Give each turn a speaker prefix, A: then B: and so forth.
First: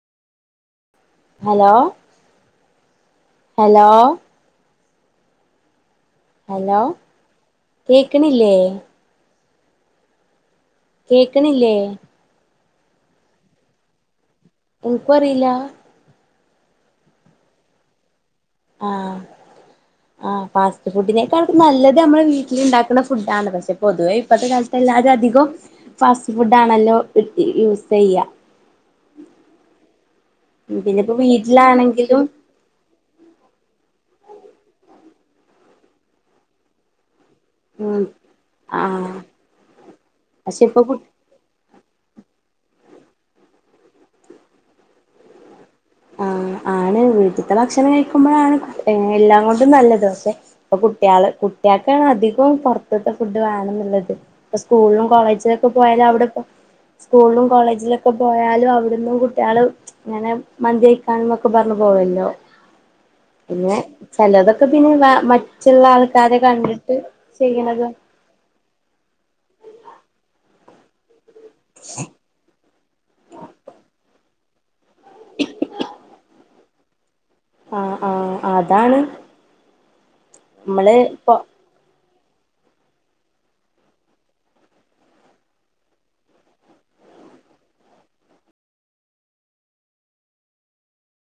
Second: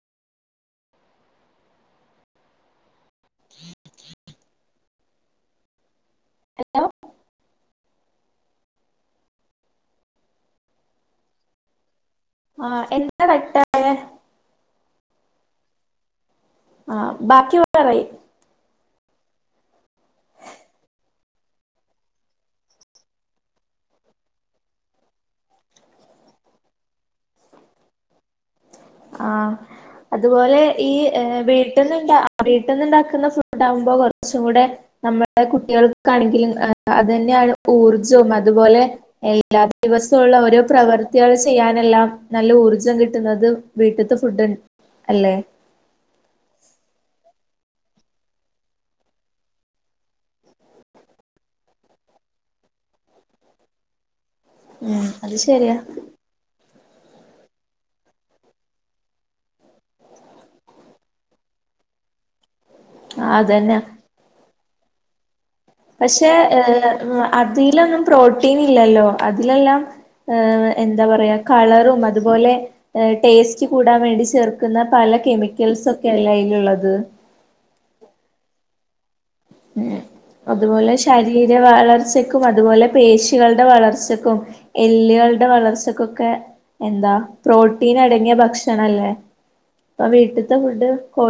A: hello hello hello കേക്ക്‌ണില്ലേ കേക്ക്‌ണ്ല്ലേ
B: ആ എന്താ [unintelligible]
A: ഇൻകും അറീലാ
B: ആ ബാക്കി [unintelligible]
A: ആഹ്
B: [inaudible]
A: ആ ഫാസ്റ്റ് ഫുഡിനേക്കാൾ നല്ലത് നമ്മള് വീട്ട്ല്ണ്ടാക്കുന്ന ഫുഡണ് പക്ഷെ പൊതുവേ ഇപ്പത്തെ കാലത്ത് എല്ലാരും അധികോം ഫാസ്റ്റ് ഫുഡ് ആണല്ലോ യൂസ് ചെയ്യ
B: ആഹ് അതുപോലെ ഈ
A: പിന്നെപ്പോ
B: വീട്ടുന്നുണ്ടാ
A: വീട്ടിലാണെങ്കിലും
B: വീട്ടിന്നുണ്ടാക്കുന്ന ഫുഡ് ആകുമ്പോൾ കുറച്ചും കൂടെ നമ്മുടെ കുട്ടികൾക്കാണെങ്കിലും അത് തന്നെയാണ്
A: ഉം
B: ഊർജ്ജവും അതുപോലെ
A: ആഹ്
B: എല്ലാ ദിവസവുള്ള ഓരോ
A: പക്ഷെ ഇപ്പൊ കു
B: പ്രവർ പ്രവർത്തികൾ ചെയ്യാനെല്ലാം നല്ല ഊർജ്ജം കിട്ടുന്നത് വീട്ടിത്ത് ഫുഡ് അല്ലേ
A: ആഹ് ആണ് വീട്ടിത്തെ ഭക്ഷണം കഴിക്കുമ്പോഴാണ് എല്ലാം കൊണ്ടും നല്ലത് പക്ഷെ ഇപ്പൊ കുട്ടിയാള് കുട്ടിയാൾക്കാണ് അധികോം പുറത്തത്തെ ഫുഡ് വേണം എന്നുള്ളത് ഇപ്പൊ
B: ഉം
A: സ്കൂളിലും
B: അത്
A: കോളേജിലൊക്കെ
B: ശരിയാ
A: പോയാല് അവിടെ ഇപ്പം സ്കൂളിലും കോളേജിലൊക്കെ പോയാലും അവിടുന്നും കുട്ടികള് ഇങ്ങനെ മന്തി കഴിക്കാന് എന്നൊക്കെ പറഞ്ഞ് പോവല്ലോ
B: ആ
A: പിന്നെ
B: അതന്നെ
A: ചിലതൊക്കെ പിന്നെ മറ്റുള്ള
B: പക്ഷെ
A: ആൾക്കാര്
B: ഏഹ്
A: കണ്ടിട്ട് ചെയ്യണതും
B: അതിലൊന്നും പ്രോട്ടീൻ ഇല്ലല്ലോ അതിലെല്ലാം എന്താ പറയാ കളറും അതുപോലെ ടേസ്റ്റ് കൂടാൻ വേണ്ടി ചേർക്കുന്ന പല കെമിക്കൽസ് ഒക്കെ അല്ലെ അയിലുള്ളത്
A: ആഹ് ആഹ് അതാണ്
B: ഉം അതുപോലെ
A: നമ്മള്
B: ശരീര വളർച്ച ക്കും അതുപോലെ പേശികളുടെ വളർച്ചക്കും എല്ലുകളുടെ വളർച്ചക്കൊക്കെ എന്താ പ്രോട്ടീൻ അടങ്ങിയ ഭക്ഷണല്ലേ അപ്പൊ വീട്ടിത്തെ ഫുഡ്